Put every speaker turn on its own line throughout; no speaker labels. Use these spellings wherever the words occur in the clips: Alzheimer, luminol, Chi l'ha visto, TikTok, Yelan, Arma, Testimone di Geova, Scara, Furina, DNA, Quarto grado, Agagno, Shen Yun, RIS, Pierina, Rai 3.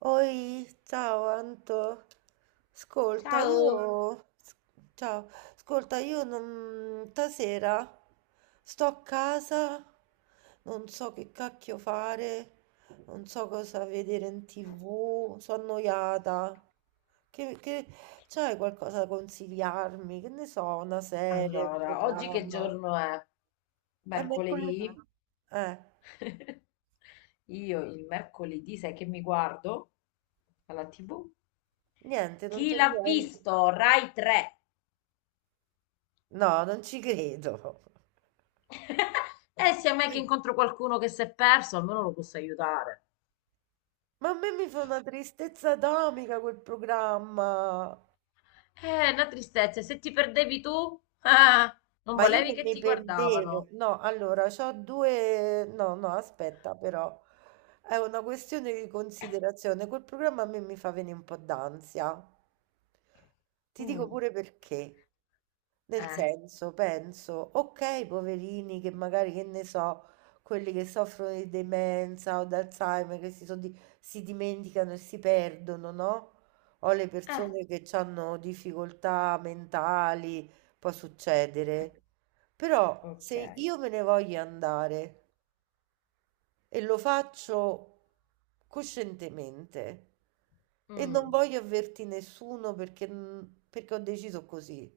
Oi, ciao Anto. Ascolta,
Ciao!
ciao, ascolta, io non... stasera sto a casa, non so che cacchio fare, non so cosa vedere in TV, sono annoiata. Che, che... C'hai qualcosa da consigliarmi? Che ne so, una serie, un
Allora, oggi che
programma?
giorno è?
È mercoledì.
Mercoledì?
Eh,
Io il mercoledì, sai che mi guardo alla TV?
Niente, non
Chi
c'è
l'ha
niente.
visto? Rai 3.
No, non ci credo.
E se mai che incontro qualcuno che si è perso, almeno lo posso aiutare.
Ma a me mi fa una tristezza atomica quel programma.
Una tristezza, se ti perdevi tu, ah, non
Ma io
volevi
non
che
mi
ti
perdevo.
guardavano.
No, allora, no, no, aspetta, però. È una questione di considerazione. Quel programma a me mi fa venire un po' d'ansia. Ti dico
Mm.
pure perché. Nel
Eh,
senso, penso, ok, poverini che magari, che ne so, quelli che soffrono di demenza o d'Alzheimer, che si, si dimenticano e si perdono, no? O le
eh,
persone che hanno difficoltà mentali, può succedere. Però
ok.
se io me ne voglio andare, e lo faccio coscientemente e non
Mm.
voglio avverti nessuno perché ho deciso così.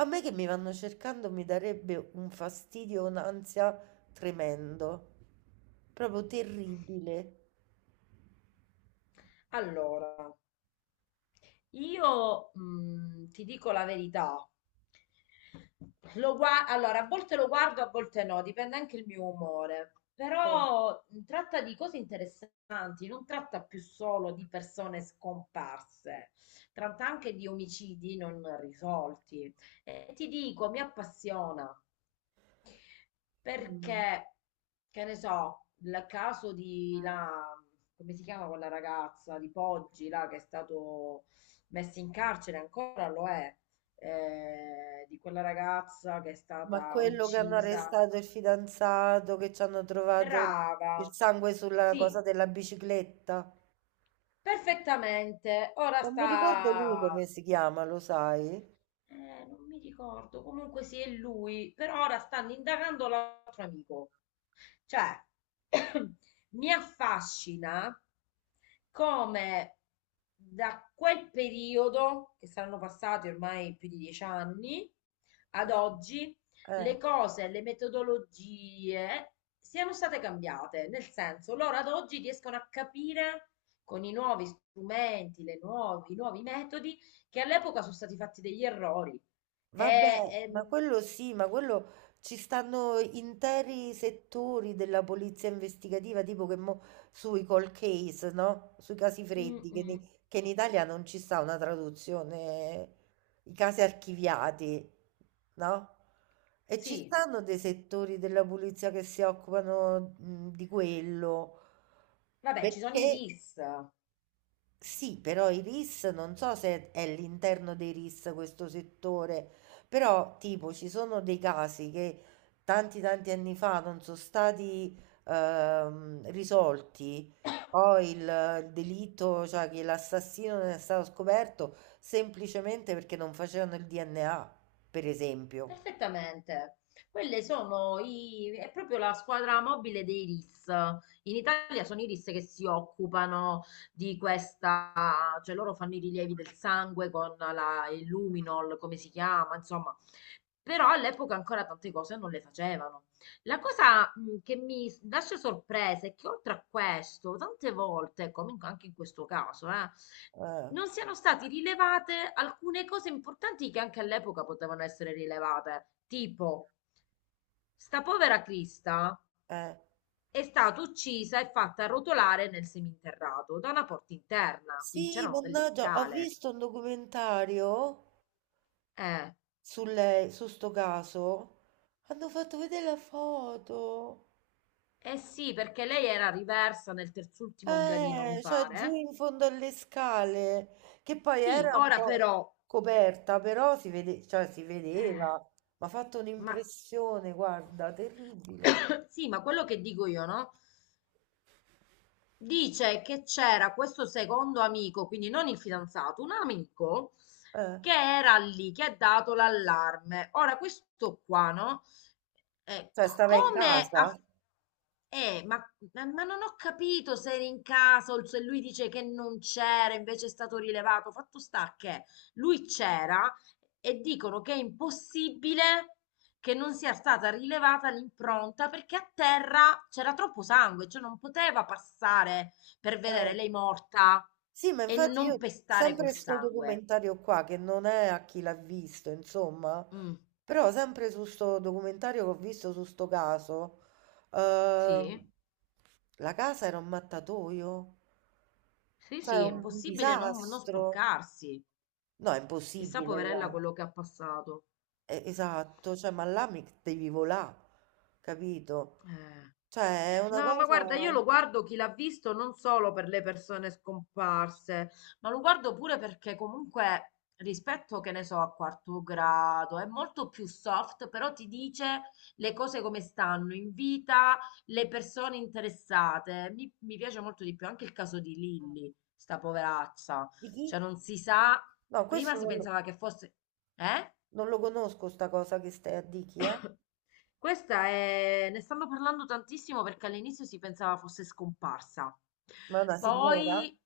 A me che mi vanno cercando mi darebbe un fastidio, un'ansia tremendo, proprio terribile.
Allora, io ti dico la verità. Allora, a volte lo guardo, a volte no, dipende anche il mio umore.
Cioè.
Però tratta di cose interessanti, non tratta più solo di persone scomparse, tratta anche di omicidi non risolti. E ti dico, mi appassiona.
Mm.
Perché, che ne so, il caso di come si chiama quella ragazza di Poggi, là, che è stato messo in carcere, ancora lo è, di quella ragazza che è
Ma
stata
quello che hanno
uccisa.
arrestato il fidanzato, che ci hanno trovato il
Brava,
sangue sulla cosa
sì,
della bicicletta.
perfettamente. Ora
Non mi ricordo lui
sta,
come si chiama, lo sai?
non mi ricordo, comunque sì, è lui, però ora stanno indagando l'altro amico. Cioè, mi affascina come da quel periodo, che saranno passati ormai più di 10 anni, ad oggi, le
Eh,
cose, le metodologie siano state cambiate. Nel senso, loro ad oggi riescono a capire con i nuovi strumenti, le nuovi, i nuovi metodi, che all'epoca sono stati fatti degli errori. E,
Vabbè, ma
e-
quello sì, ma quello ci stanno interi settori della polizia investigativa, tipo che mo, sui cold case, no? Sui casi
mm,
freddi,
mm,
che in Italia non ci sta una traduzione, i casi archiviati, no? E ci
sì,
stanno dei settori della polizia che si occupano, di quello,
vabbè, ci sono
perché
i RIS.
sì, però i RIS non so se è all'interno dei RIS questo settore, però tipo ci sono dei casi che tanti tanti anni fa non sono stati risolti, poi il delitto, cioè che l'assassino non è stato scoperto semplicemente perché non facevano il DNA, per esempio.
Perfettamente. Quelle sono i, è proprio la squadra mobile dei RIS. In Italia sono i RIS che si occupano di questa, cioè loro fanno i rilievi del sangue con la, il luminol, come si chiama, insomma. Però all'epoca ancora tante cose non le facevano. La cosa che mi lascia sorpresa è che oltre a questo, tante volte, anche in questo caso,
Eh,
non siano state rilevate alcune cose importanti che anche all'epoca potevano essere rilevate, tipo sta povera Crista
eh.
è stata uccisa e fatta rotolare nel seminterrato da una porta interna, quindi
Sì,
c'erano delle
mannaggia, ho
scale.
visto un documentario
Eh,
su sto caso. Hanno fatto vedere la foto.
eh sì, perché lei era riversa nel terzultimo gradino, mi
Cioè giù
pare.
in fondo alle scale, che poi
Sì,
era un
ora
po'
però,
coperta, però si vede, cioè, si
eh,
vedeva, mi ha fatto
ma
un'impressione, guarda, terribile.
sì, ma quello che dico io, no? Dice che c'era questo secondo amico, quindi non il fidanzato, un amico
Eh,
che era lì, che ha dato l'allarme. Ora, questo qua, no?
cioè
C-
stava in
come
casa.
ha... ma, ma non ho capito se era in casa o se lui dice che non c'era, invece è stato rilevato. Fatto sta che lui c'era e dicono che è impossibile che non sia stata rilevata l'impronta perché a terra c'era troppo sangue, cioè non poteva passare per
Eh.
vedere lei morta
Sì, ma
e
infatti
non
io
pestare quel
sempre sto
sangue.
documentario qua, che non è a chi l'ha visto, insomma,
Mm.
però sempre su sto documentario che ho visto su sto caso, sì.
Sì,
La casa era un mattatoio,
sì,
cioè
sì,
era
è
un
impossibile non
disastro.
sporcarsi.
No, è
Chissà,
impossibile
poverella,
là.
quello che ha passato.
Esatto, cioè, ma là mi devi volà, capito?
Eh.
Cioè, è una
No, ma
cosa.
guarda, io lo guardo chi l'ha visto non solo per le persone scomparse, ma lo guardo pure perché comunque rispetto, che ne so, a quarto grado è molto più soft, però ti dice le cose come stanno in vita, le persone interessate. Mi piace molto di più anche il caso di Lilly, sta poveraccia.
Di chi?
Cioè non si sa,
No,
prima
questo
si
non lo,
pensava che fosse... Eh?
non lo conosco, sta cosa che stai a di chi, eh?
Questa è... ne stanno parlando tantissimo perché all'inizio si pensava fosse scomparsa.
Ma è una signora?
Poi,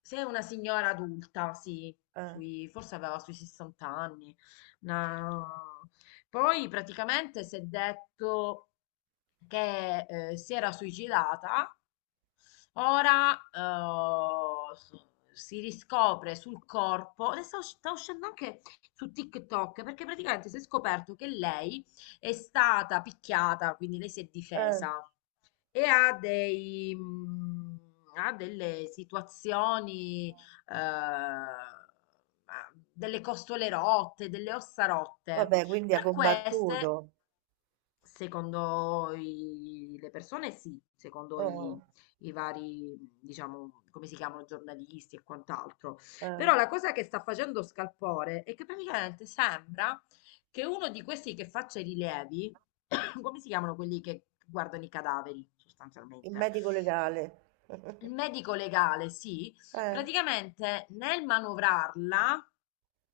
se è una signora adulta, sì,
Eh,
forse aveva sui 60 anni. una- Poi praticamente si è detto che si era suicidata, ora si riscopre sul corpo, adesso sta uscendo anche su TikTok, perché praticamente si è scoperto che lei è stata picchiata, quindi lei si è
eh.
difesa e ha ha delle situazioni, ha delle costole rotte, delle ossa rotte.
Vabbè, quindi ha
Tra queste
combattuto.
secondo le persone sì, secondo i,
Oh,
i vari, diciamo, come si chiamano, giornalisti e quant'altro.
eh.
Però la cosa che sta facendo scalpore è che praticamente sembra che uno di questi che faccia i rilievi, come si chiamano quelli che guardano i cadaveri,
Il
sostanzialmente?
medico legale.
Il medico legale, sì,
Eh.
praticamente nel manovrarla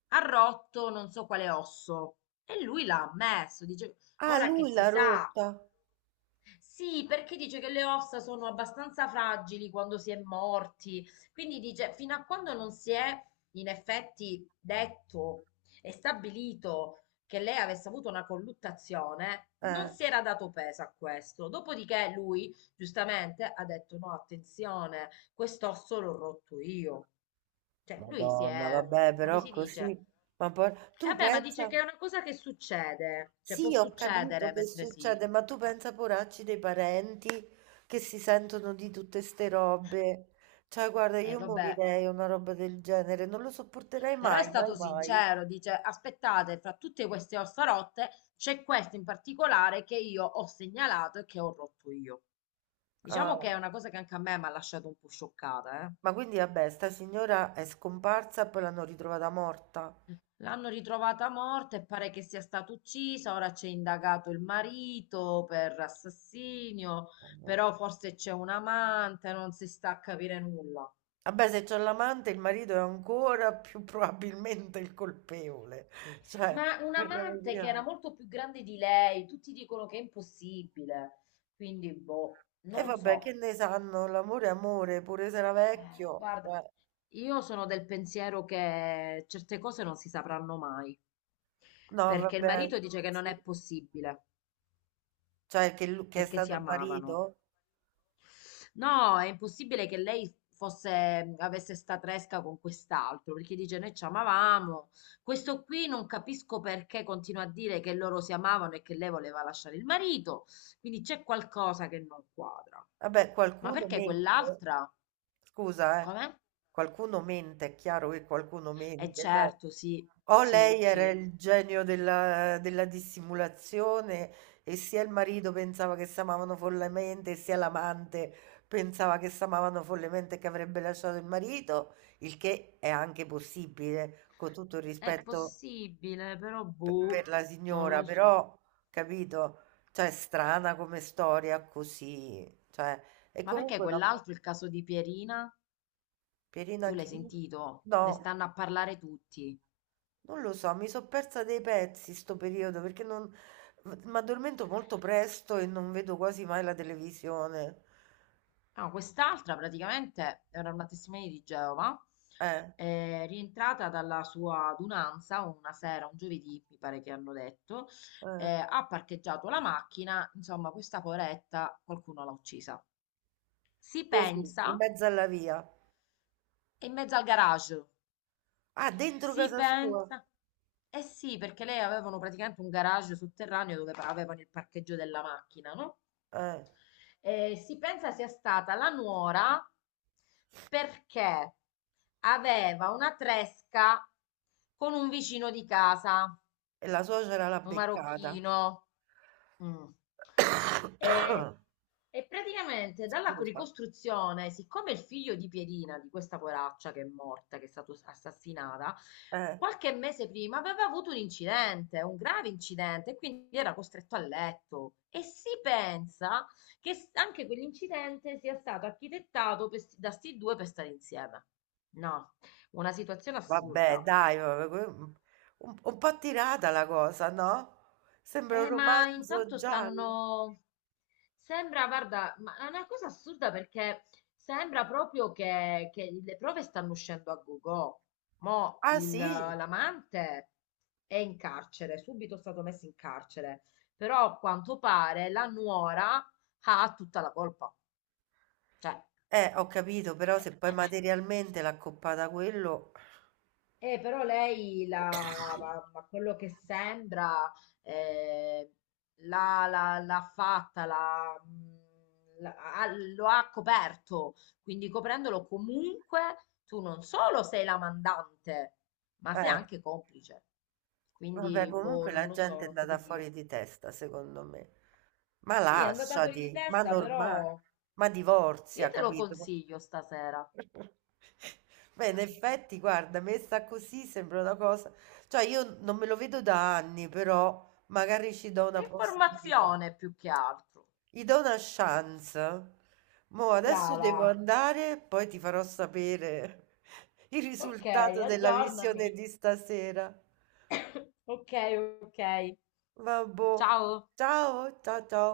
ha rotto non so quale osso e lui l'ha ammesso. Dice,
Ah,
ora che
lui
si
l'ha
sa.
rotta.
Sì, perché dice che le ossa sono abbastanza fragili quando si è morti, quindi dice fino a quando non si è in effetti detto e stabilito che lei avesse avuto una colluttazione, non
Eh.
si era dato peso a questo. Dopodiché lui, giustamente, ha detto no, attenzione, quest'osso l'ho rotto io. Cioè, lui si
Madonna,
è,
vabbè,
come
però
si dice?
così. Ma poi
E
tu
vabbè, ma dice
pensa,
che è una cosa che succede, cioè può
sì, ho capito
succedere
che
mentre si...
succede, ma tu pensa, poracci, dei parenti che si sentono di tutte ste robe. Cioè, guarda, io
Vabbè.
morirei a una roba del genere, non lo sopporterei
Però è
mai, mai,
stato
mai.
sincero, dice: Aspettate, fra tutte queste ossa rotte c'è questo in particolare che io ho segnalato e che ho rotto io. Diciamo
Ah.
che è una cosa che anche a me mi ha lasciato un po' scioccata, eh.
Ma quindi, vabbè, sta signora è scomparsa e poi l'hanno ritrovata morta.
L'hanno ritrovata morta e pare che sia stata uccisa, ora c'è indagato il marito per assassinio, però forse c'è un amante, non si sta a capire nulla.
Vabbè, se c'è l'amante, il marito è ancora più probabilmente il colpevole. Cioè,
Ma un
parliamoci
amante che era
chiaro.
molto più grande di lei, tutti dicono che è impossibile, quindi boh,
E
non
vabbè, che
so.
ne sanno? L'amore è amore, pure se era vecchio.
Guarda,
Cioè,
io sono del pensiero che certe cose non si sapranno mai,
no,
perché il
vabbè.
marito dice che non
Sì.
è possibile,
Cioè, che è
perché si
stato il
amavano.
marito?
No, è impossibile che lei fosse, avesse sta tresca con quest'altro, perché dice noi ci amavamo. Questo qui non capisco perché continua a dire che loro si amavano e che lei voleva lasciare il marito, quindi c'è qualcosa che non quadra.
Vabbè,
Ma
qualcuno
perché
mente.
quell'altra?
Scusa, eh.
Com'è?
Qualcuno mente, è chiaro che qualcuno
Eh
mente, cioè,
certo, sì,
o
sì,
lei era
sì.
il genio della dissimulazione e sia il marito pensava che si amavano follemente, sia l'amante pensava che si amavano follemente e che avrebbe lasciato il marito, il che è anche possibile, con tutto il
È
rispetto
possibile, però
per
boh,
la
non
signora,
lo so.
però, capito? Cioè, strana come storia così. Cioè, e
Ma perché
comunque la
quell'altro, il caso di Pierina, tu
Pierina
l'hai
chi?
sentito? Ne
No,
stanno a parlare tutti.
non lo so, mi sono persa dei pezzi sto periodo perché non. Mi addormento molto presto e non vedo quasi mai la televisione.
No, quest'altra praticamente era una testimone di Geova,
Eh,
rientrata dalla sua adunanza una sera, un giovedì, mi pare che hanno detto,
eh,
ha parcheggiato la macchina, insomma, questa poretta qualcuno l'ha uccisa. Si
così, in
pensa,
mezzo alla via.
è in mezzo al garage.
Ah, dentro
Si
casa sua.
pensa. Eh sì, perché lei avevano praticamente un garage sotterraneo dove avevano il parcheggio della macchina, no?
Eh,
E si pensa sia stata la nuora perché aveva una tresca con un vicino di casa,
e la suocera l'ha
un
beccata.
marocchino. Mm. E, e praticamente dalla
Scusa.
ricostruzione, siccome il figlio di Pierina, di questa poraccia che è morta, che è stata assassinata,
Eh.
qualche mese prima aveva avuto un incidente, un grave incidente, e quindi era costretto a letto. E si pensa che anche quell'incidente sia stato architettato per da sti due per stare insieme. No, una situazione
Vabbè,
assurda.
dai, vabbè, un po' tirata la cosa, no? Sembra un
Ma
romanzo
intanto
giallo.
stanno. Sembra, guarda, ma è una cosa assurda perché sembra proprio che le prove stanno uscendo a go-go. Mo'
Ah, sì?
l'amante è in carcere, subito è stato messo in carcere, però a quanto pare la nuora ha tutta la colpa. Cioè,
Ho capito, però se poi
eh.
materialmente l'ha accoppata a quello.
Però ma quello che sembra, eh, l'ha l'ha- l'ha fatta, l'ha, l'ha- ha- lo ha coperto, quindi coprendolo comunque tu non solo sei la mandante, ma sei
Eh.
anche complice.
Vabbè,
Quindi,
comunque
boh, non
la
lo so,
gente è
non so
andata
che
fuori
dirti.
di testa, secondo me. Ma
Sì, è andata fuori di
lasciati, ma
testa,
normale,
però
ma divorzia,
io te lo
capito?
consiglio stasera.
Beh, in effetti, guarda, messa così sembra una cosa. Cioè, io non me lo vedo da anni, però magari ci do
È
una possibilità.
informazione più che altro.
Gli do una chance. Mo' adesso devo
Brava.
andare, poi ti farò sapere il
Ok,
risultato della visione
aggiornami.
di stasera.
Ok, ok.
Vabbò.
Ciao.
Ciao, ciao ciao.